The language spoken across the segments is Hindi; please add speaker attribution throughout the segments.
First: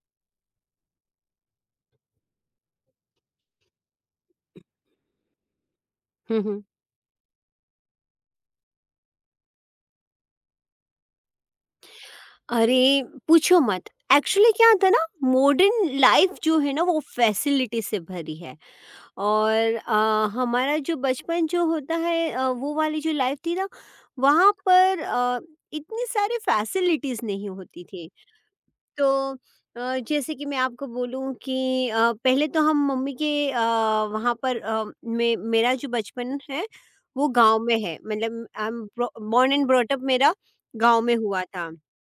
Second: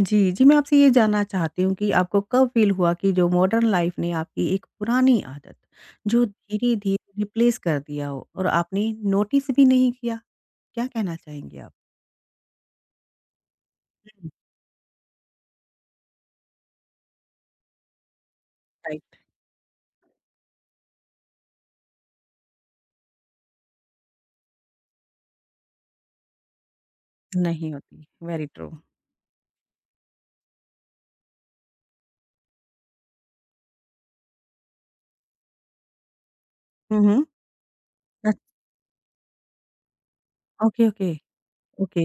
Speaker 1: जी, जी, मैं आपसे ये जानना चाहती हूँ कि आपको कब फ़ील हुआ कि जो मॉडर्न लाइफ़ ने आपकी एक पुरानी आदत, जो
Speaker 2: हम्म।
Speaker 1: धीरे-धीरे रिप्लेस कर दिया हो और आपने नोटिस भी नहीं किया? क्या कहना चाहेंगी आप?
Speaker 2: अरे पूछो मत।
Speaker 1: हुँ,
Speaker 2: एक्चुअली क्या था ना, मॉडर्न लाइफ जो है ना वो फैसिलिटी से भरी है
Speaker 1: राइट,
Speaker 2: और हमारा जो बचपन जो होता है वो वाली जो लाइफ थी ना वहाँ पर इतनी सारी फैसिलिटीज नहीं
Speaker 1: नहीं
Speaker 2: होती
Speaker 1: होती,
Speaker 2: थी।
Speaker 1: Very true.
Speaker 2: तो जैसे कि मैं आपको बोलूँ कि पहले तो हम मम्मी के वहाँ पर मेरा जो बचपन है
Speaker 1: हुँ, हुँ,
Speaker 2: वो गांव में है,
Speaker 1: अच
Speaker 2: मतलब I am born and brought मेरा
Speaker 1: ओके,
Speaker 2: गांव
Speaker 1: ओके,
Speaker 2: में हुआ था।
Speaker 1: ओके,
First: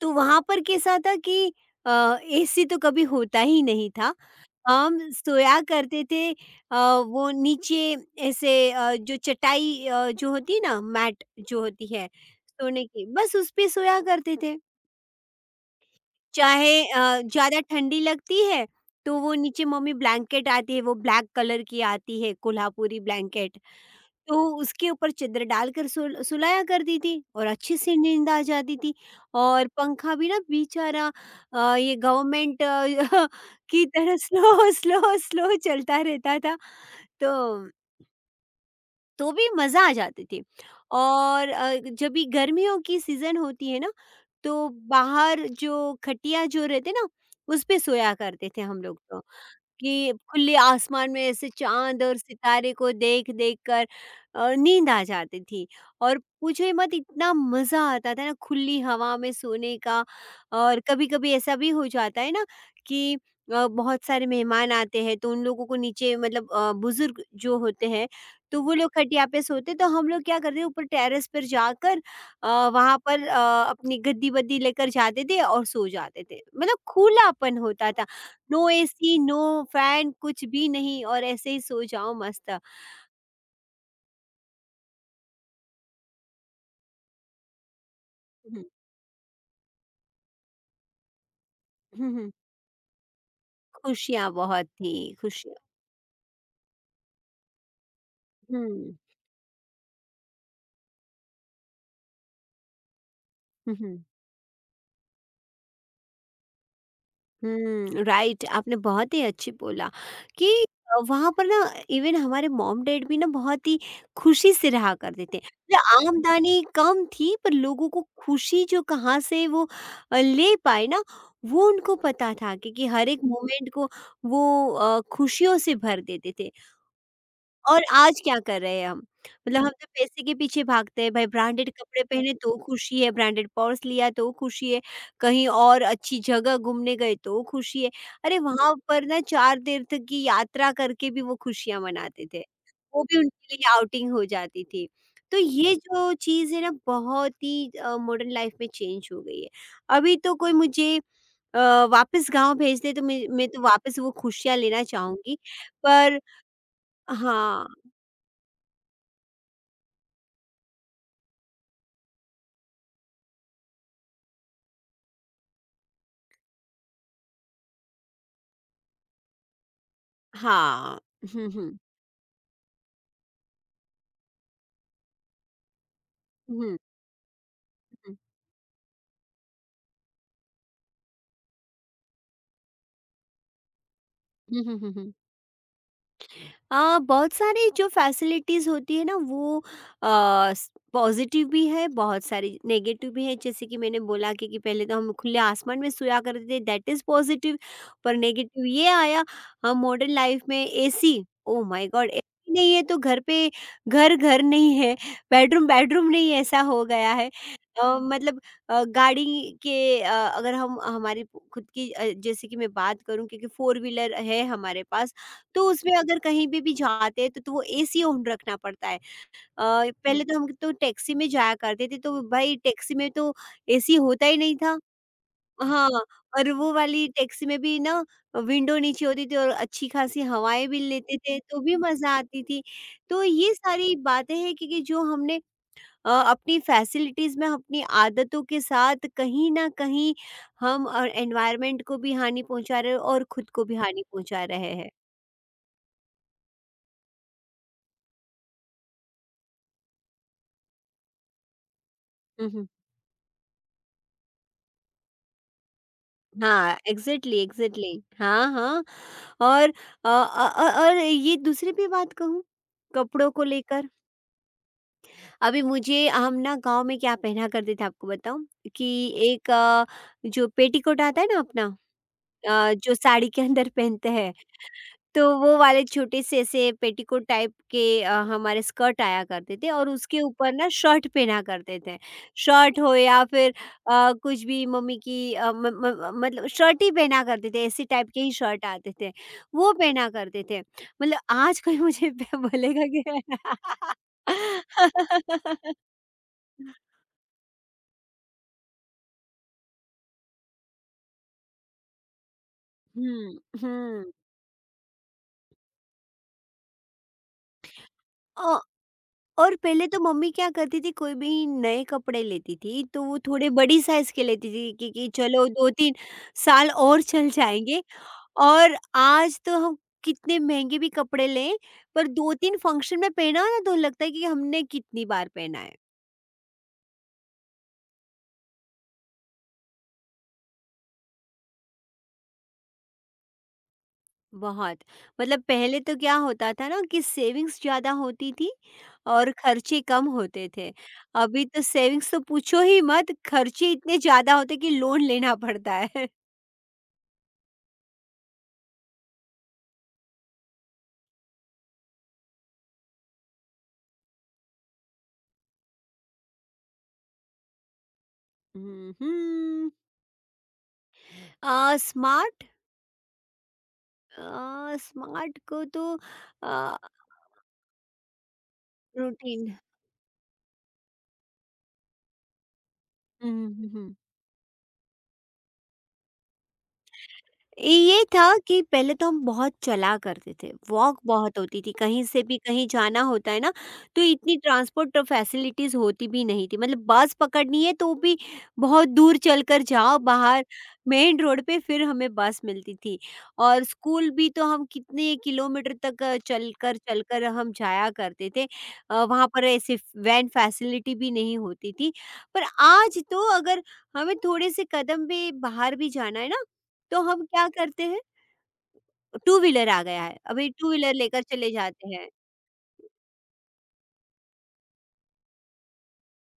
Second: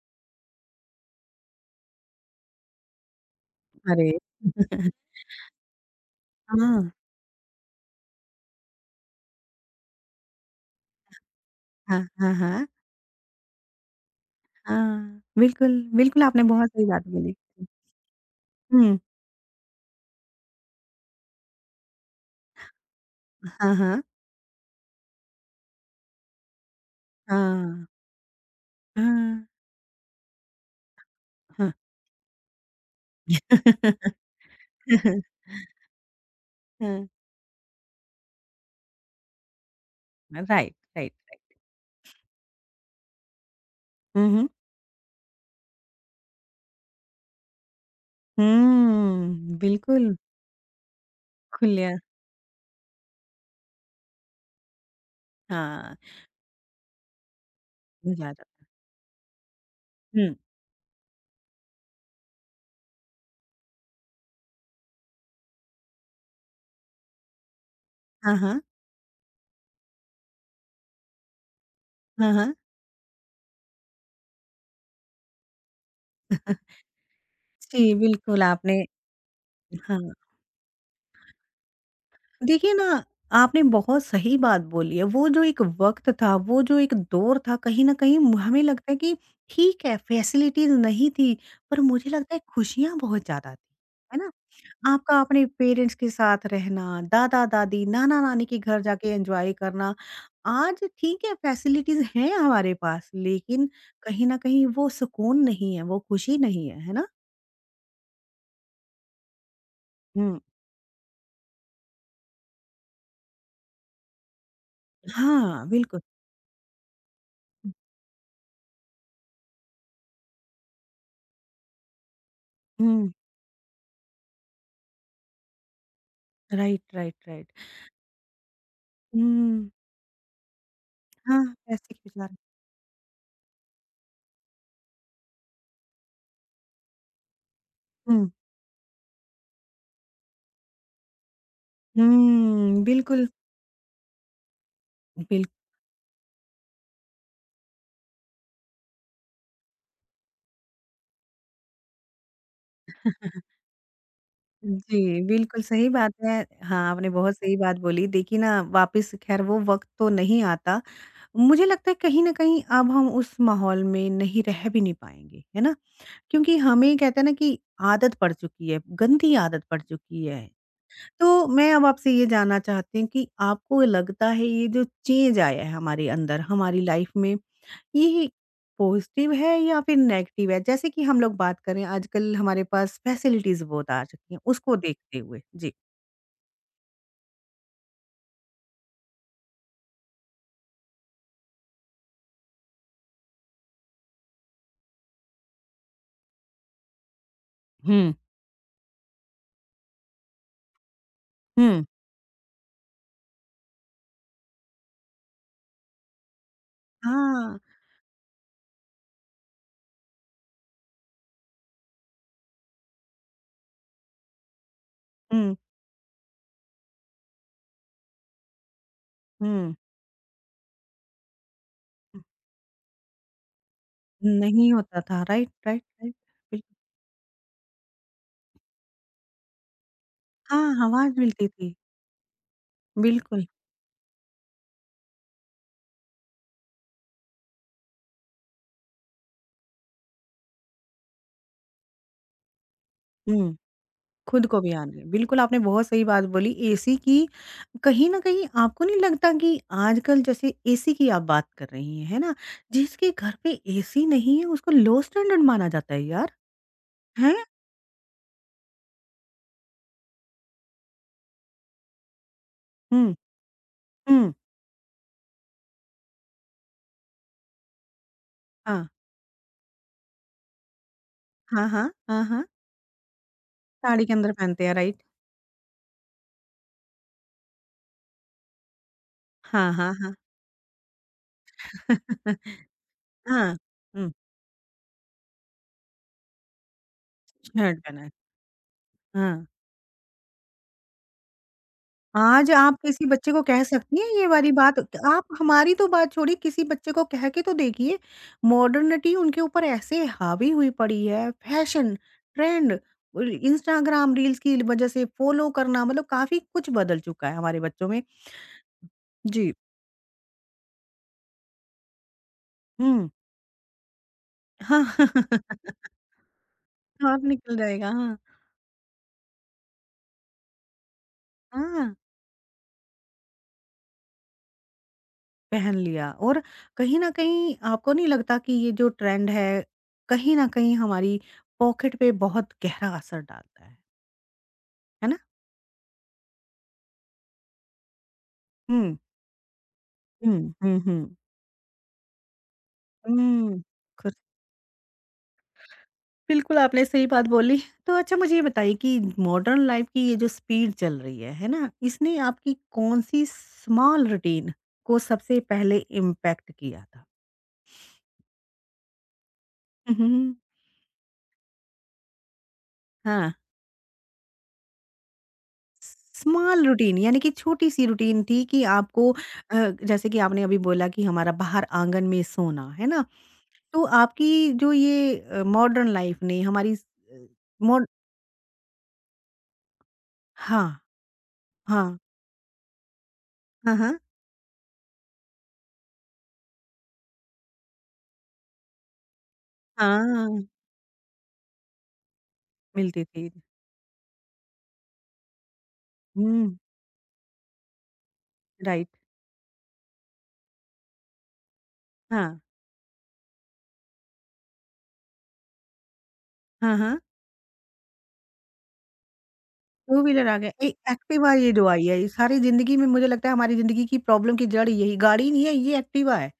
Speaker 2: तो वहाँ पर कैसा था कि एसी तो कभी होता ही नहीं
Speaker 1: अरे!
Speaker 2: था। हम सोया करते थे
Speaker 1: हाँ,
Speaker 2: वो नीचे ऐसे जो चटाई जो होती है ना, मैट जो होती
Speaker 1: हाँ,
Speaker 2: है
Speaker 1: हाँ, हाँ,
Speaker 2: सोने की, बस उस पे सोया करते थे।
Speaker 1: हाँ, बिल्कुल, बिल्कुल, आपने बहुत
Speaker 2: चाहे
Speaker 1: सही बात बोली।
Speaker 2: ज़्यादा ठंडी लगती है
Speaker 1: हुँ,
Speaker 2: तो वो नीचे मम्मी ब्लैंकेट आती है, वो ब्लैक कलर की आती है, कोल्हापुरी ब्लैंकेट।
Speaker 1: हाँ, हाँ,
Speaker 2: तो उसके ऊपर चद्दर डालकर सुलाया करती थी और अच्छे
Speaker 1: हाँ,
Speaker 2: से नींद आ जाती थी।
Speaker 1: हाँ,
Speaker 2: और पंखा भी ना बेचारा
Speaker 1: हाँ।
Speaker 2: ये गवर्नमेंट की तरह स्लो स्लो स्लो चलता रहता था।
Speaker 1: हाँ,
Speaker 2: तो तो भी मज़ा आ जाती थी।
Speaker 1: Right, right.
Speaker 2: और जब भी गर्मियों की सीज़न होती है ना
Speaker 1: हुँ, हुँ।
Speaker 2: तो बाहर जो खटिया जो रहते ना उस पे सोया करते थे हम लोग तो।
Speaker 1: हुँ,
Speaker 2: कि
Speaker 1: बिल्कुल,
Speaker 2: खुले आसमान में ऐसे
Speaker 1: खुलिया
Speaker 2: चाँद और सितारे को देख-देख कर नींद आ जाती थी।
Speaker 1: हाँ,
Speaker 2: और पूछो ही मत, इतना मज़ा आता
Speaker 1: मुझे
Speaker 2: था ना
Speaker 1: याद
Speaker 2: खुली हवा में सोने का।
Speaker 1: हुँ।
Speaker 2: और कभी-कभी ऐसा भी हो जाता है ना कि बहुत सारे मेहमान आते हैं तो उन लोगों को नीचे, मतलब बुज़ुर्ग जो होते हैं
Speaker 1: हाँ, हाँ।
Speaker 2: तो वो लोग खटिया पे सोते, तो हम लोग क्या करते, ऊपर टेरेस पर जाकर
Speaker 1: हाँ,
Speaker 2: अ,
Speaker 1: हाँ।
Speaker 2: वहाँ पर अपनी गद्दी-वद्दी लेकर जाते थे और सो जाते थे। मतलब खुलापन
Speaker 1: जी,
Speaker 2: होता था,
Speaker 1: बिल्कुल
Speaker 2: नो
Speaker 1: आपने
Speaker 2: एसी, नो
Speaker 1: हाँ,
Speaker 2: फैन, कुछ भी नहीं, और ऐसे ही सो जाओ मस्त।
Speaker 1: देखिए ना, आपने बहुत सही बात बोली है, वो जो एक वक़्त था, वो जो एक दौर था, कहीं न कहीं म हमें
Speaker 2: हुँ,
Speaker 1: लगता है कि ठीक है, फैसिलिटीज़ नहीं थी, पर मुझे
Speaker 2: हुँ, हुँ।
Speaker 1: लगता है खुशियाँ बहुत ज़्यादा थी, है ना?
Speaker 2: खुशियाँ बहुत थी,
Speaker 1: आपका अपने
Speaker 2: खुशियाँ।
Speaker 1: पेरेंट्स के साथ रहना, दादा-दादी, नाना-नानी के घर
Speaker 2: हुँ,
Speaker 1: जाके एन्जॉय करना। आज ठीक है फैसिलिटीज़ हैं हमारे पास, लेकिन
Speaker 2: हुँ, हुँ।
Speaker 1: कहीं न कहीं वो सुकून नहीं है, वो खुशी नहीं है, है ना?
Speaker 2: हुँ, राइट, आपने बहुत ही अच्छी बोला।
Speaker 1: हुँ।
Speaker 2: कि वहाँ पर ना इवन हमारे मॉम-डैड भी ना बहुत ही खुशी से रहा करते थे।
Speaker 1: हाँ,
Speaker 2: मतलब
Speaker 1: बिल्कुल।
Speaker 2: आमदनी कम थी, पर लोगों को खुशी जो कहाँ से वो ले पाए ना, वो उनको पता था, क्योंकि हर
Speaker 1: हुँ,
Speaker 2: एक मोमेंट को वो खुशियों से भर देते थे।
Speaker 1: Right, right, right.
Speaker 2: और आज क्या कर रहे हैं हम? मतलब हम
Speaker 1: हुँ,
Speaker 2: तो पैसे के पीछे भागते हैं। भाई,
Speaker 1: हाँ,
Speaker 2: ब्रांडेड
Speaker 1: पैसे के
Speaker 2: कपड़े पहने
Speaker 1: विचार।
Speaker 2: तो खुशी है, ब्रांडेड पर्स लिया तो खुशी है, कहीं और अच्छी जगह घूमने गए तो खुशी है।
Speaker 1: हुँ,
Speaker 2: अरे वहाँ पर ना 4 तीर्थ की यात्रा करके भी वो खुशियाँ मनाते थे,
Speaker 1: हुँ,
Speaker 2: वो भी
Speaker 1: बिल्कुल,
Speaker 2: उनके लिए आउटिंग हो जाती थी। तो
Speaker 1: बिल
Speaker 2: ये जो चीज़ है ना बहुत ही मॉडर्न लाइफ में चेंज हो गई है। अभी तो कोई मुझे वापस गाँव भेज दे तो मैं तो वापस वो खुशियाँ लेना
Speaker 1: जी,
Speaker 2: चाहूँगी,
Speaker 1: बिल्कुल सही बात
Speaker 2: पर
Speaker 1: है। हाँ, आपने बहुत सही
Speaker 2: हाँ।
Speaker 1: बात बोली। देखिए ना वापस खैर वो वक़्त तो नहीं आता मुझे लगता है कहीं न कहीं अब हम उस माहौल में नहीं रह भी नहीं पाएँगे, है ना? क्योंकि हमें कहते हैं ना कि आदत पड़ चुकी है, गंदी आदत पड़ चुकी है।
Speaker 2: हाँ,
Speaker 1: तो
Speaker 2: हम्म
Speaker 1: मैं
Speaker 2: हम्म
Speaker 1: अब आपसे ये जानना चाहती हूँ कि आपको लगता है ये जो चेंज आया है हमारे अंदर,
Speaker 2: हम्म
Speaker 1: हमारी लाइफ़ में, ये पॉज़िटिव है या फिर नेगेटिव है? जैसे कि हम लोग बात करें आजकल हमारे पास फैसिलिटीज़ बहुत आ चुकी हैं, उसको
Speaker 2: हम्म।
Speaker 1: देखते हुए। जी।
Speaker 2: बहुत सारी जो फैसिलिटीज़ होती है ना वो अ, स पॉज़िटिव भी है, बहुत सारी नेगेटिव भी है। जैसे कि मैंने बोला कि पहले तो हम खुले आसमान में सोया करते थे, दैट इज़ पॉज़िटिव।
Speaker 1: हुँ,
Speaker 2: पर नेगेटिव ये आया, हम मॉडर्न लाइफ़ में AC, oh
Speaker 1: hmm.
Speaker 2: My god! AC नहीं है तो घर पे घर घर नहीं है, बेडरूम बेडरूम नहीं, ऐसा हो गया है।
Speaker 1: हाँ।
Speaker 2: मतलब गाड़ी के अगर हम हमारी खुद की जैसे कि मैं बात करूँ, क्योंकि फ़ोर व्हीलर है हमारे पास,
Speaker 1: हुँ,
Speaker 2: तो उसमें अगर कहीं पे भी जाते हैं तो वो एसी ऑन रखना पड़ता है।
Speaker 1: हुँ।
Speaker 2: हुँ। पहले तो हम तो टैक्सी में जाया करते थे, तो भाई टैक्सी में तो एसी होता ही नहीं
Speaker 1: नहीं
Speaker 2: था।
Speaker 1: होता था। राइट, राइट,
Speaker 2: हाँ,
Speaker 1: राइट।
Speaker 2: और वो
Speaker 1: बिल्कुल।
Speaker 2: वाली टैक्सी में भी ना विंडो नीचे होती थी और अच्छी खासी हवाएँ
Speaker 1: हाँ,
Speaker 2: भी लेते
Speaker 1: आवाज़
Speaker 2: थे,
Speaker 1: मिलती
Speaker 2: तो
Speaker 1: थी।
Speaker 2: भी मज़ा आती थी। तो
Speaker 1: बिल्कुल,
Speaker 2: ये सारी बातें हैं, क्योंकि जो हमने अपनी फैसिलिटीज़ में अपनी आदतों के साथ कहीं न कहीं हम एनवायरनमेंट को भी हानि पहुँचा रहे हैं और खुद
Speaker 1: हुँ,
Speaker 2: को भी हानि पहुँचा
Speaker 1: खुद को भी
Speaker 2: रहे हैं।
Speaker 1: आने बिल्कुल, आपने बहुत सही बात बोली एसी की कहीं न कहीं आपको नहीं लगता कि आजकल जैसे एसी की आप बात कर रही हैं, है ना? जिसके घर पे एसी नहीं है उसको लो स्टैंडर्ड माना जाता है यार,
Speaker 2: हाँ,
Speaker 1: हैं?
Speaker 2: Exactly, exactly. हाँ, हाँ। और और ये दूसरी भी बात कहूँ,
Speaker 1: हुँ,
Speaker 2: कपड़ों को लेकर।
Speaker 1: हुँ,
Speaker 2: अभी मुझे, हम ना गाँव में क्या पहना करते थे आपको बताऊँ?
Speaker 1: हाँ,
Speaker 2: कि एक जो पेटीकोट आता है ना अपना,
Speaker 1: हाँ, हाँ, हाँ, हाँ,
Speaker 2: जो साड़ी के अंदर
Speaker 1: साड़ी
Speaker 2: पहनते
Speaker 1: के अंदर
Speaker 2: हैं,
Speaker 1: पहनते हैं राइट?
Speaker 2: तो वो वाले छोटे से ऐसे पेटीकोट टाइप के हमारे स्कर्ट आया करते थे
Speaker 1: हाँ,
Speaker 2: और
Speaker 1: हाँ, हाँ।
Speaker 2: उसके ऊपर ना शर्ट पहना करते थे। शर्ट हो या फिर
Speaker 1: हाँ, हुँ,
Speaker 2: कुछ भी, मम्मी की अ, म म मतलब शर्ट ही पहना करते थे,
Speaker 1: शर्ट
Speaker 2: ऐसे
Speaker 1: पहना
Speaker 2: टाइप
Speaker 1: है,
Speaker 2: के ही शर्ट आते थे,
Speaker 1: हाँ।
Speaker 2: वो पहना करते थे। मतलब आज कोई मुझे ब
Speaker 1: आज आप
Speaker 2: बोलेगा कि
Speaker 1: किसी बच्चे को कह सकती हैं ये वाली बात? तो आप हमारी तो बात छोड़िए, किसी बच्चे को कह के तो देखिए। मॉडर्निटी उनके ऊपर ऐसे हावी हुई पड़ी है, फैशन, ट्रेंड, उल
Speaker 2: हुँ, हुँ।
Speaker 1: इंस्टाग्राम रील्स की वज़ह से फ़ॉलो करना मतलब काफ़ी कुछ बदल चुका है हमारे बच्चों में।
Speaker 2: अ
Speaker 1: जी।
Speaker 2: और पहले तो मम्मी क्या करती थी, कोई भी नए कपड़े लेती थी तो
Speaker 1: हुँ।
Speaker 2: वो थोड़े बड़ी साइज के लेती थी,
Speaker 1: हाँ,
Speaker 2: कि चलो 2-3 साल और
Speaker 1: और
Speaker 2: चल
Speaker 1: निकल
Speaker 2: जाएँगे।
Speaker 1: जाएगा, हाँ।
Speaker 2: और आज तो हम कितने महँगे भी कपड़े लें,
Speaker 1: हाँ,
Speaker 2: पर 2-3 फंक्शन में पहना हो ना तो लगता है कि हमने कितनी बार पहना
Speaker 1: पहन
Speaker 2: है।
Speaker 1: लिया और कहीं न कहीं आपको नहीं लगता कि ये जो ट्रेंड है, कहीं न कहीं हमारी पॉकेट पे बहुत गहरा असर डालता
Speaker 2: बहुत,
Speaker 1: है ना?
Speaker 2: मतलब पहले तो क्या होता था ना कि सेविंग्स ज़्यादा होती थी
Speaker 1: हुँ।
Speaker 2: और खर्चे कम
Speaker 1: हुँ,
Speaker 2: होते थे।
Speaker 1: हुँ, हुँ।
Speaker 2: अभी तो सेविंग्स तो पूछो ही मत,
Speaker 1: हुँ,
Speaker 2: खर्चे इतने
Speaker 1: खुद
Speaker 2: ज़्यादा होते कि लोन लेना पड़ता है।
Speaker 1: बिल्कुल आपने सही बात बोली। तो अच्छा मुझे ये बताइए कि मॉडर्न लाइफ़ की ये जो स्पीड चल रही है ना? इसने आपकी कौन-सी स्मॉल रूटीन को सबसे पहले इम्पैक्ट किया था?
Speaker 2: हुँ, हुँ।
Speaker 1: हुँ, हुँ।
Speaker 2: स्मार्ट
Speaker 1: हाँ,
Speaker 2: अ, स्मार्ट को तो अ,
Speaker 1: स्मॉल रूटीन यानी कि छोटी-सी रूटीन थी कि आपको
Speaker 2: रूटीन।
Speaker 1: जैसे कि आपने अभी बोला कि हमारा बाहर आंगन में सोना, है ना?
Speaker 2: हुँ, हुँ,
Speaker 1: तो
Speaker 2: हुँ,
Speaker 1: आपकी जो ये मॉडर्न लाइफ़ ने हमारी स अ, मॉड
Speaker 2: ये था कि पहले तो हम बहुत चला करते थे,
Speaker 1: हाँ,
Speaker 2: वॉक बहुत होती थी,
Speaker 1: हाँ।
Speaker 2: कहीं से भी कहीं जाना होता है ना,
Speaker 1: हाँ, हाँ।
Speaker 2: तो इतनी ट्रांसपोर्ट फैसिलिटीज़ होती भी नहीं थी। मतलब बस पकड़नी है तो भी बहुत दूर चलकर जाओ बाहर,
Speaker 1: हाँ।
Speaker 2: मेन रोड पे फिर हमें बस मिलती थी।
Speaker 1: मिलती थी।
Speaker 2: और स्कूल भी तो हम कितने किलोमीटर तक
Speaker 1: हुँ,
Speaker 2: चलकर चलकर हम जाया करते थे।
Speaker 1: राइट।
Speaker 2: वहाँ पर ऐसे वैन फैसिलिटी भी नहीं होती थी।
Speaker 1: हाँ।
Speaker 2: पर आज तो अगर हमें थोड़े से कदम भी बाहर भी जाना है ना
Speaker 1: हाँ, हाँ।
Speaker 2: तो हम क्या करते हैं, टू व्हीलर आ
Speaker 1: टू
Speaker 2: गया है,
Speaker 1: व्हीलर आ
Speaker 2: अभी
Speaker 1: गए। ए
Speaker 2: टू व्हीलर लेकर
Speaker 1: एक्टिवा ये
Speaker 2: चले
Speaker 1: जो आई
Speaker 2: जाते
Speaker 1: है, ये
Speaker 2: हैं।
Speaker 1: सारी ज़िंदगी में मुझे लगता है हमारी ज़िंदगी की प्रॉब्लम की जड़ यही गाड़ी नहीं है, ये एक्टिवा है।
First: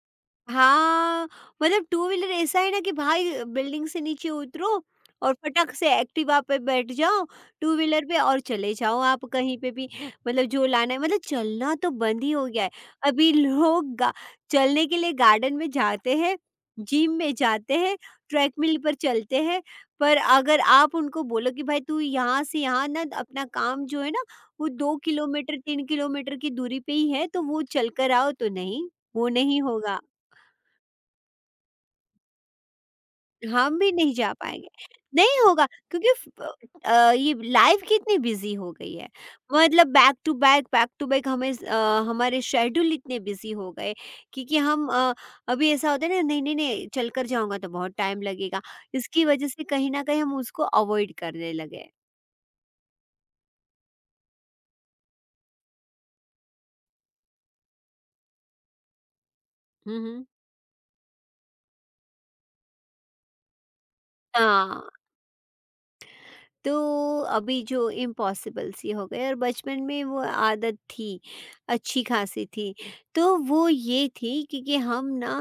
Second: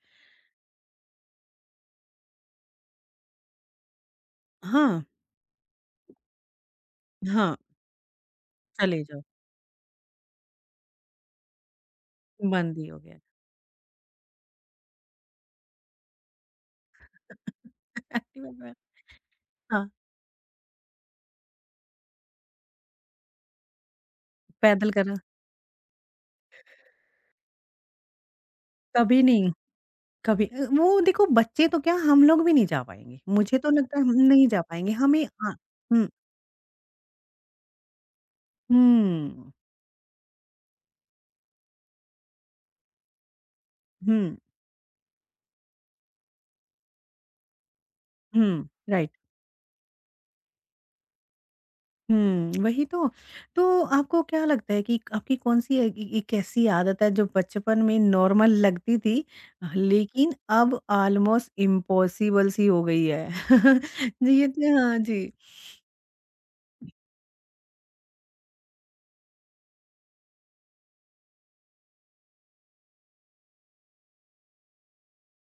Speaker 2: हाँ, मतलब टू व्हीलर ऐसा है ना कि भाई बिल्डिंग से नीचे उतरो
Speaker 1: हाँ,
Speaker 2: और फटाक से एक्टिवा पे बैठ जाओ,
Speaker 1: हाँ,
Speaker 2: टू व्हीलर पे, और चले जाओ
Speaker 1: चले जाओ,
Speaker 2: आप कहीं पे भी। मतलब जो लाना है, मतलब चलना तो बंद ही हो गया है।
Speaker 1: बंद ही हो गया।
Speaker 2: अभी लोग गा चलने के लिए गार्डन में जाते हैं, जिम में जाते हैं,
Speaker 1: एक्टिवा में
Speaker 2: ट्रेडमिल पर चलते हैं,
Speaker 1: हाँ,
Speaker 2: पर अगर आप उनको बोलो कि भाई तू यहाँ से यहाँ ना अपना काम जो है ना वो
Speaker 1: पैदल
Speaker 2: 2
Speaker 1: करा
Speaker 2: किलोमीटर 3 किलोमीटर की दूरी पे ही है तो वो चलकर आओ, तो नहीं,
Speaker 1: कभी
Speaker 2: वो
Speaker 1: नहीं,
Speaker 2: नहीं होगा।
Speaker 1: कभी वो देखो बच्चे तो क्या हम लोग भी नहीं जा पाएँगे। मुझे तो
Speaker 2: हम भी
Speaker 1: लगता है हम
Speaker 2: नहीं जा
Speaker 1: नहीं जा
Speaker 2: पाएँगे।
Speaker 1: पाएँगे। हमें
Speaker 2: नहीं
Speaker 1: हाँ,
Speaker 2: होगा
Speaker 1: हुँ,
Speaker 2: क्योंकि ये लाइफ़ कितनी बिज़ी हो गई है।
Speaker 1: हुँ,
Speaker 2: मतलब बैक टू बैक हमें हमारे शेड्यूल इतने बिज़ी हो गए
Speaker 1: हुँ,
Speaker 2: कि हम, अभी ऐसा होता है ना, नहीं, नहीं, नहीं चल कर जाऊँगा तो बहुत टाइम लगेगा।
Speaker 1: हुँ, राइट।
Speaker 2: इसकी वज़ह से कहीं न कहीं हम उसको अवॉइड करने लगे।
Speaker 1: हुँ, वही तो। तो आपको क्या लगता है कि आपकी कौन-सी ए ए एक ऐसी आदत है जो बचपन में नॉर्मल लगती थी,
Speaker 2: हुँ, हुँ।
Speaker 1: लेकिन अब ऑलमोस्ट इम्पॉसिबल सी हो गई है? जी, ये तो
Speaker 2: हाँ।
Speaker 1: हाँ जी।
Speaker 2: तो अभी जो इम्पॉसिबल सी हो गई और बचपन में वो आदत थी, अच्छी खासी थी। तो वो ये थी कि हम ना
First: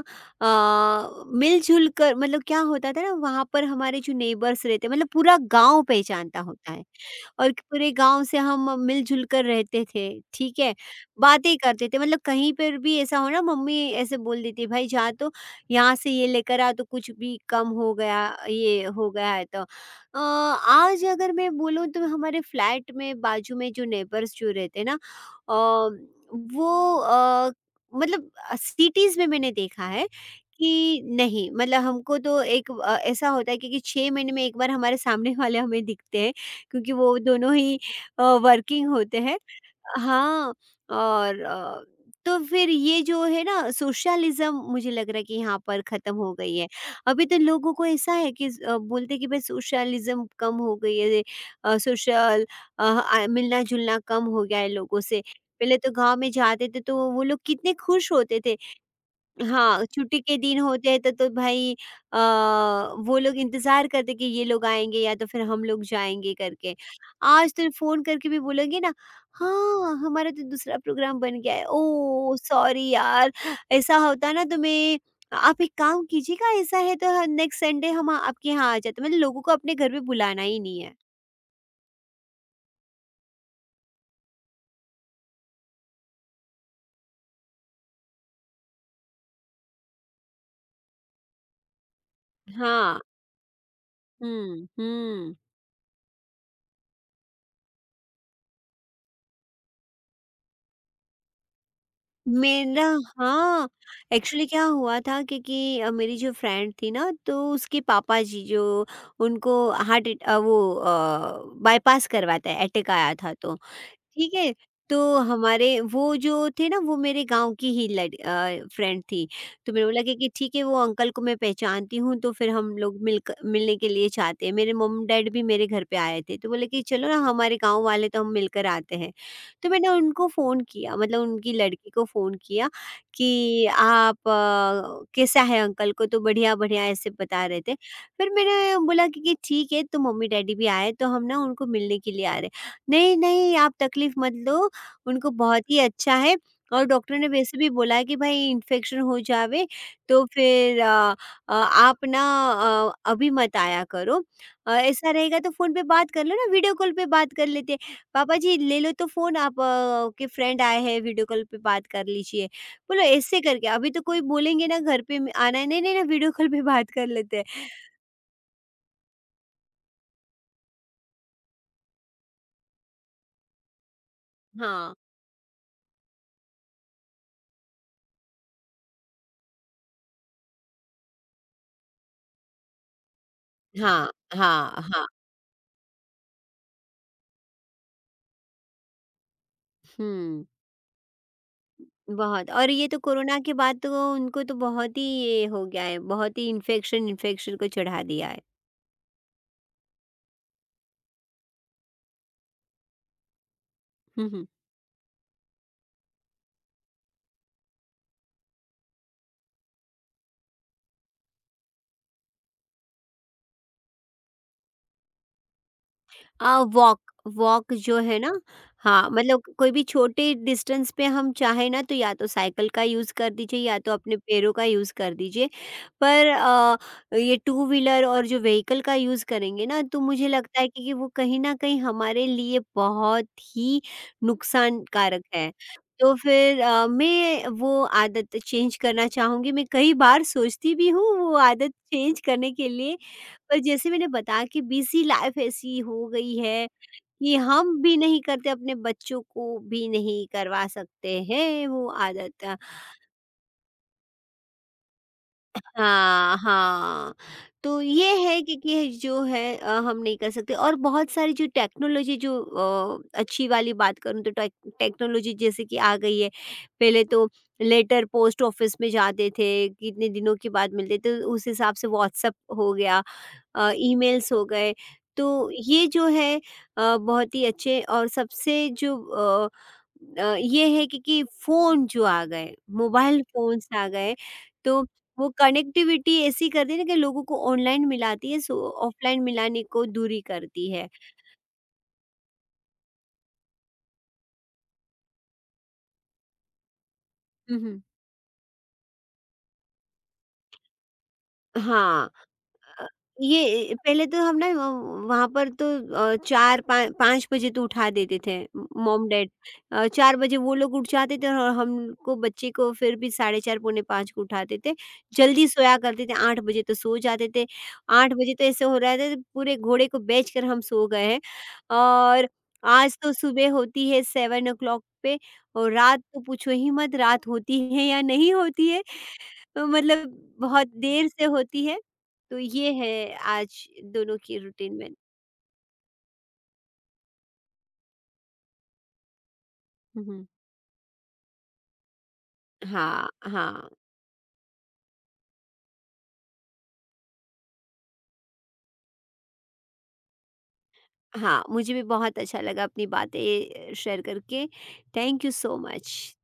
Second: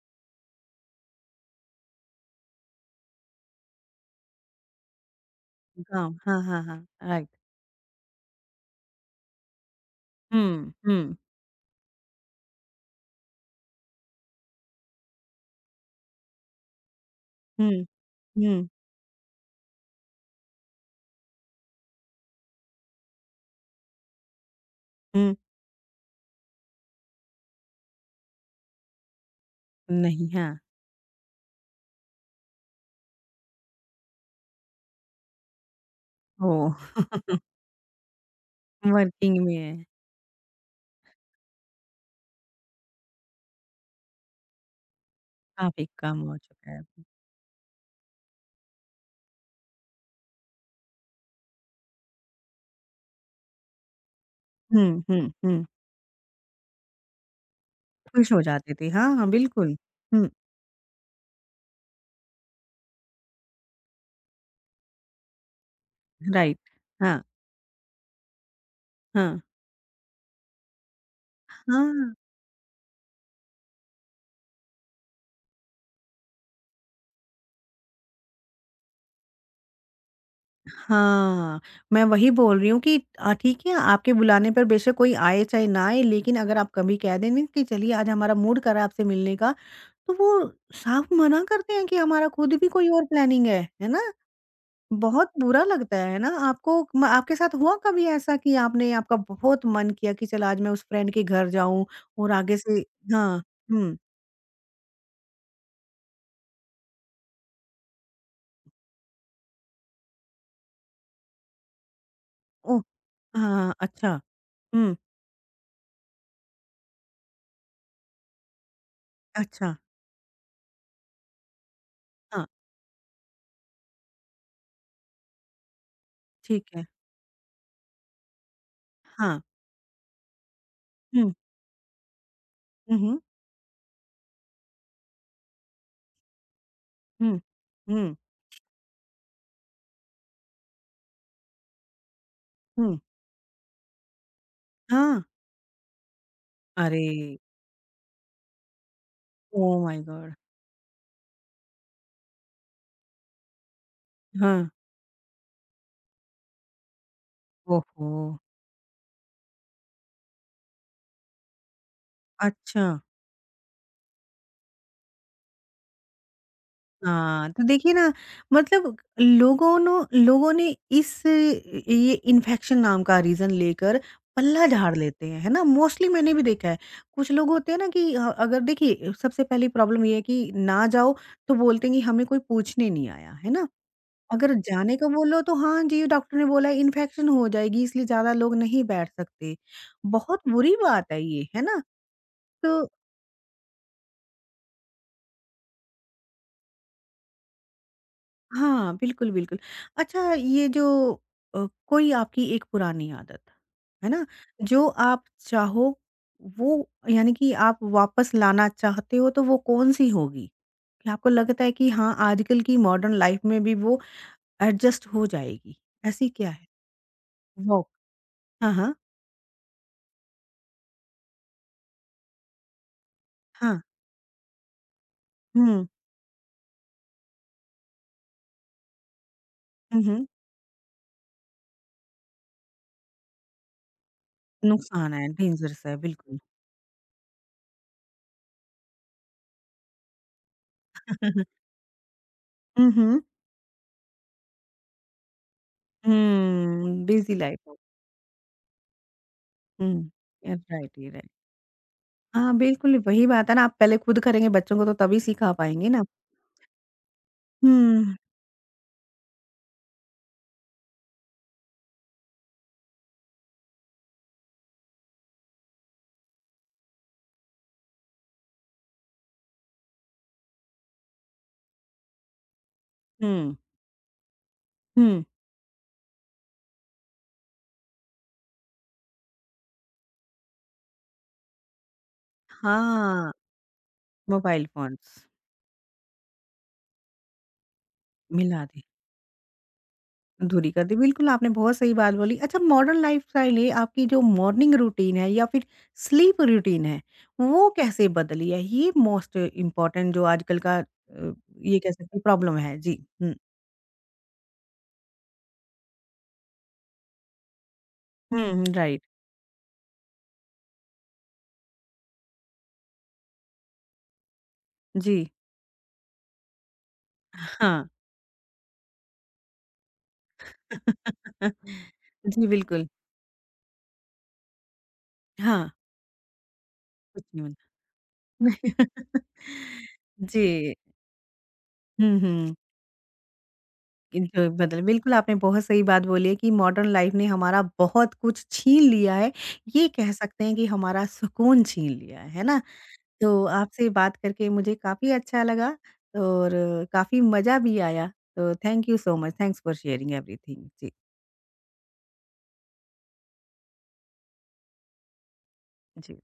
Speaker 2: मिल-जुल कर, मतलब क्या होता था ना, वहाँ पर हमारे जो नेबर्स रहते, मतलब पूरा गाँव
Speaker 1: गाँव हाँ,
Speaker 2: पहचानता
Speaker 1: हाँ,
Speaker 2: होता है।
Speaker 1: हाँ। राइट।
Speaker 2: और पूरे गाँव से हम मिलजुल कर रहते थे, ठीक
Speaker 1: हुँ,
Speaker 2: है?
Speaker 1: हुँ,
Speaker 2: बातें करते थे, मतलब कहीं पर भी ऐसा हो ना, मम्मी ऐसे बोल देती है, "भाई जा तो यहाँ से ये लेकर आ, तो कुछ भी कम
Speaker 1: हुँ,
Speaker 2: हो गया,
Speaker 1: हुँ,
Speaker 2: ये हो गया है तो।" आज अगर मैं बोलूँ तो हमारे फ्लैट में बाजू में जो नेबर्स जो रहते हैं ना,
Speaker 1: हुँ।
Speaker 2: अ, वो अ, मतलब सिटीज़ में मैंने देखा है
Speaker 1: नहीं, हाँ।
Speaker 2: कि नहीं, मतलब हमको तो एक ऐसा होता है क्योंकि 6 महीने में एक बार हमारे सामने वाले हमें दिखते हैं, क्योंकि
Speaker 1: ओह!
Speaker 2: वो दोनों ही वर्किंग होते
Speaker 1: वर्किंग
Speaker 2: हैं।
Speaker 1: में है।
Speaker 2: हाँ, और तो फिर ये जो है ना सोशलिज़्म, मुझे लग रहा है कि यहाँ पर
Speaker 1: काफ़ी
Speaker 2: ख़त्म
Speaker 1: कम
Speaker 2: हो
Speaker 1: हो
Speaker 2: गई है।
Speaker 1: चुका है।
Speaker 2: अभी तो लोगों को ऐसा है कि बोलते हैं कि भाई सोशलिज़्म कम हो गई है, अ, सोशल अ, आ मिलना-जुलना कम हो गया है लोगों
Speaker 1: हुँ,
Speaker 2: से।
Speaker 1: हुँ, हुँ।
Speaker 2: पहले तो गाँव में जाते थे तो वो लोग कितने खुश
Speaker 1: खुश
Speaker 2: होते
Speaker 1: हो
Speaker 2: थे।
Speaker 1: जाते थे। हाँ, हाँ, बिल्कुल।
Speaker 2: हाँ, छुट्टी
Speaker 1: हुँ,
Speaker 2: के दिन होते हैं तो भाई वो लोग इंतज़ार करते कि ये लोग आएँगे या तो फिर हम लोग जाएँगे
Speaker 1: राइट।
Speaker 2: करके।
Speaker 1: हाँ,
Speaker 2: आज तो फ़ोन करके भी बोलेंगे ना,
Speaker 1: हाँ।
Speaker 2: "हाँ, हमारा तो दूसरा प्रोग्राम बन गया है।
Speaker 1: हाँ।
Speaker 2: ओह! सॉरी यार, ऐसा होता ना तो मैं, आप एक काम कीजिएगा, ऐसा है तो नेक्स्ट संडे हम आपके यहाँ आ जाते।" मतलब लोगों को अपने घर पे बुलाना ही नहीं है।
Speaker 1: हाँ, मैं वही बोल रही हूँ कि ठीक है, आपके बुलाने पर बेशक कोई आए चाहे ना आए, लेकिन अगर आप कभी कह दें ना कि चलिए आज हमारा मूड कर रहा है आपसे मिलने का, तो वो साफ मना करते हैं कि हमारा खुद भी कोई
Speaker 2: हाँ।
Speaker 1: और प्लानिंग है ना?
Speaker 2: हुँ,
Speaker 1: बहुत
Speaker 2: हुँ।
Speaker 1: बुरा लगता है ना? आपको म आपके साथ हुआ कभी ऐसा कि आपने आपका बहुत मन किया कि चल आज मैं उस फ्रेंड के घर जाऊँ और आगे से
Speaker 2: मेरा,
Speaker 1: हाँ,
Speaker 2: हाँ,
Speaker 1: हुँ,
Speaker 2: एक्चुअली क्या हुआ था, क्योंकि मेरी जो फ्रेंड थी ना तो उसके पापा जी जो, उनको हार्ट अटै वो बायपास करवाता है,
Speaker 1: ओह!
Speaker 2: अटैक आया था तो।
Speaker 1: हाँ, अच्छा,
Speaker 2: ठीक है?
Speaker 1: हुँ,
Speaker 2: तो हमारे वो जो थे ना वो मेरे गाँव की ही फ्रेंड थी। तो
Speaker 1: अच्छा,
Speaker 2: मैंने बोला कि ठीक है, वो अंकल को मैं पहचानती हूँ, तो
Speaker 1: हाँ,
Speaker 2: फिर हम लोग मिलक मिलने के लिए चाहते हैं। मेरे मॉम-डैड भी मेरे घर पे आए थे। तो
Speaker 1: ठीक
Speaker 2: बोले कि
Speaker 1: है,
Speaker 2: चलो ना, हमारे गाँव वाले तो, हम मिलकर आते हैं।
Speaker 1: हाँ,
Speaker 2: तो मैंने उनको फ़ोन किया, मतलब
Speaker 1: हुँ,
Speaker 2: उनकी लड़की को फ़ोन किया
Speaker 1: हुँ, हुँ,
Speaker 2: कि आप कैसा है अंकल को, तो बढ़िया-बढ़िया ऐसे
Speaker 1: हुँ,
Speaker 2: बता रहे थे।
Speaker 1: हुँ,
Speaker 2: फिर मैंने बोला कि ठीक है, तो मम्मी-डैडी भी आए, तो हम ना उनको मिलने के लिए आ रहे हैं।
Speaker 1: हुँ।
Speaker 2: नहीं, नहीं, आप तकलीफ़ मत लो,
Speaker 1: हाँ?
Speaker 2: उनको बहुत ही अच्छा है और
Speaker 1: अरे!
Speaker 2: डॉक्टर ने वैसे भी बोला है कि भई इन्फेक्शन हो जावे,
Speaker 1: ओह माय
Speaker 2: तो
Speaker 1: गॉड!
Speaker 2: फिर आप ना, अभी मत आया करो।
Speaker 1: हाँ।
Speaker 2: ऐसा रहेगा तो फ़ोन पे बात कर लो ना, वीडियो कॉल पे बात कर लेते हैं।
Speaker 1: ओहो!
Speaker 2: पापा जी ले लो तो फ़ोन, आप के फ्रेंड आए हैं, वीडियो कॉल पे बात कर लीजिए।
Speaker 1: अच्छा।
Speaker 2: बोलो ऐसे करके, अभी तो कोई बोलेंगे ना घर पे आना है, नहीं, नहीं, नहीं, वीडियो कॉल पे बात कर लेते हैं।
Speaker 1: हाँ, तो देखिए ना मतलब लोगों ने इस ये इन्फेक्शन नाम का रीज़न लेकर पल्ला
Speaker 2: हाँ,
Speaker 1: झाड़ लेते हैं, है ना? मोस्टली मैंने भी देखा है। कुछ लोग होते हैं ना कि अगर देखिए सबसे पहली प्रॉब्लम ये है कि ना जाओ तो बोलते हैं कि हमें कोई पूछने नहीं आया, है ना?
Speaker 2: हाँ,
Speaker 1: अगर
Speaker 2: हाँ,
Speaker 1: जाने
Speaker 2: हाँ,
Speaker 1: का बोलो तो हाँ जी, डॉक्टर ने बोला है इन्फेक्शन हो जाएगी इसलिए ज़्यादा लोग नहीं बैठ सकते। बहुत
Speaker 2: हुँ।
Speaker 1: बुरी बात है ये, है ना?
Speaker 2: बहुत। और ये
Speaker 1: तो
Speaker 2: तो कोरोना के बाद तो उनको तो बहुत ही ये हो गया है, बहुत ही इन्फेक्शन इन्फेक्शन को चढ़ा दिया
Speaker 1: हाँ, बिल्कुल, बिल्कुल। अच्छा ये जो कोई आपकी एक पुरानी आदत, है ना?
Speaker 2: है।
Speaker 1: जो आप चाहो वो यानी कि आप वापस लाना चाहते हो तो वो कौन-सी होगी? कि आपको लगता है कि हाँ, आजकल की मॉडर्न लाइफ़ में भी वो एडजस्ट हो जाएगी, ऐसी क्या है?
Speaker 2: वॉक वॉक
Speaker 1: वॉक
Speaker 2: जो है ना।
Speaker 1: हाँ, हाँ।
Speaker 2: हाँ, मतलब कोई भी छोटे डिस्टेंस पे हम चाहे ना, तो या तो साइकिल का यूज़ कर दीजिए, या
Speaker 1: हाँ।
Speaker 2: तो अपने पैरों का यूज़ कर दीजिए,
Speaker 1: हुँ।
Speaker 2: पर ये टू व्हीलर और जो व्हीकल का यूज़ करेंगे ना, तो
Speaker 1: हुँ, हुँ।
Speaker 2: मुझे लगता है कि वो कहीं ना कहीं हमारे लिए बहुत ही
Speaker 1: नुकसान
Speaker 2: नुकसानकारक
Speaker 1: है,
Speaker 2: है।
Speaker 1: डेंजरस है,
Speaker 2: तो
Speaker 1: बिल्कुल।
Speaker 2: फिर मैं वो आदत चेंज करना चाहूँगी, मैं कई बार सोचती भी हूँ वो आदत चेंज करने के
Speaker 1: हुँ,
Speaker 2: लिए,
Speaker 1: हुँ।
Speaker 2: पर जैसे मैंने बताया कि बिज़ी लाइफ़ ऐसी हो गई है
Speaker 1: हुँ, बिज़ी
Speaker 2: कि
Speaker 1: लाइफ़ है।
Speaker 2: हम भी नहीं करते, अपने बच्चों को भी
Speaker 1: हुँ,
Speaker 2: नहीं करवा
Speaker 1: राइट, ये
Speaker 2: सकते
Speaker 1: राइट।
Speaker 2: हैं वो
Speaker 1: हाँ,
Speaker 2: आदत।
Speaker 1: बिल्कुल, वही बात है ना, आप पहले खुद करेंगे बच्चों को तो तभी सिखा पाएँगे ना।
Speaker 2: हाँ, हाँ। तो ये
Speaker 1: हुँ,
Speaker 2: है कि जो है, हम नहीं कर सकते, और बहुत सारी जो टेक्नोलॉज़ी, जो अच्छी वाली बात करूँ तो टेक्नोलॉज़ी जैसे कि आ गई है। पहले तो लेटर पोस्ट ऑफ़िस में जाते थे, कितने दिनों के बाद मिलते थे, तो उस हिसाब से व्हाट्सएप हो गया।
Speaker 1: हुँ,
Speaker 2: ईमेल्स हो गए।
Speaker 1: हुँ।
Speaker 2: तो ये जो है, बहुत ही अच्छे, और सबसे जो ये है कि फ़ोन जो आ गए, मोबाइल
Speaker 1: हाँ,
Speaker 2: फ़ोन्स आ गए,
Speaker 1: मोबाइल
Speaker 2: तो
Speaker 1: फ़ोन्स,
Speaker 2: वो कनेक्टिविटी ऐसी कर दी ना कि लोगों को ऑनलाइन मिलाती है, सो
Speaker 1: मिला दें,
Speaker 2: ऑफलाइन मिलाने को दूरी
Speaker 1: दूरी
Speaker 2: करती
Speaker 1: कर
Speaker 2: है।
Speaker 1: दी, बिल्कुल आपने बहुत सही बात बोली। अच्छा मॉडर्न लाइफ़स्टाइल ने आपकी जो मॉर्निंग रूटीन है या फिर स्लीप रूटीन है,
Speaker 2: हुँ,
Speaker 1: वो
Speaker 2: हुँ।
Speaker 1: कैसे बदली है? ये मोस्ट इम्पोर्टेंट जो आजकल का ये कह
Speaker 2: हाँ।
Speaker 1: सकते हैं प्रॉब्लम है।
Speaker 2: अ,
Speaker 1: जी, हुँ।
Speaker 2: ये पहले तो हम ना व वहाँ पर तो 4 पा 5 बजे तो उठा देते थे।
Speaker 1: हुँ, राइट,
Speaker 2: मॉम डैड 4 बजे वो लोग उठ जाते थे, और हमको बच्चे को फिर भी साढ़े 4 पौने 5 को उठाते थे।
Speaker 1: जी।
Speaker 2: जल्दी सोया करते थे, 8 बजे तो सो जाते थे।
Speaker 1: हाँ।
Speaker 2: 8 बजे तो ऐसे हो रहा था पूरे घोड़े को बेचकर हम सो गए हैं। और
Speaker 1: जी, बिल्कुल।
Speaker 2: आज तो सुबह होती है 7 ओ क्लॉक पे,
Speaker 1: हाँ,
Speaker 2: और रात तो पूछो ही मत,
Speaker 1: कुछ
Speaker 2: रात
Speaker 1: नहीं
Speaker 2: होती है या नहीं होती है। तो मतलब
Speaker 1: जी।
Speaker 2: बहुत देर से होती है,
Speaker 1: हुँ,
Speaker 2: तो
Speaker 1: हुँ।
Speaker 2: ये है आज दोनों की
Speaker 1: जो
Speaker 2: रूटीन
Speaker 1: बदल
Speaker 2: में।
Speaker 1: बिल्कुल आपने बहुत सही बात बोली है कि मॉडर्न लाइफ़ ने हमारा बहुत कुछ छीन लिया है, ये
Speaker 2: हुँ,
Speaker 1: कह
Speaker 2: हुँ।
Speaker 1: सकते हैं कि हमारा सुकून छीन लिया है ना?
Speaker 2: हाँ,
Speaker 1: तो
Speaker 2: हाँ,
Speaker 1: आपसे बात करके मुझे काफ़ी अच्छा लगा और काफ़ी मज़ा भी आया। तो thank you so much, thanks for sharing everything. जी,
Speaker 2: हाँ, मुझे भी बहुत अच्छा लगा अपनी बातें शेयर करके। Thank you so much.
Speaker 1: Ji.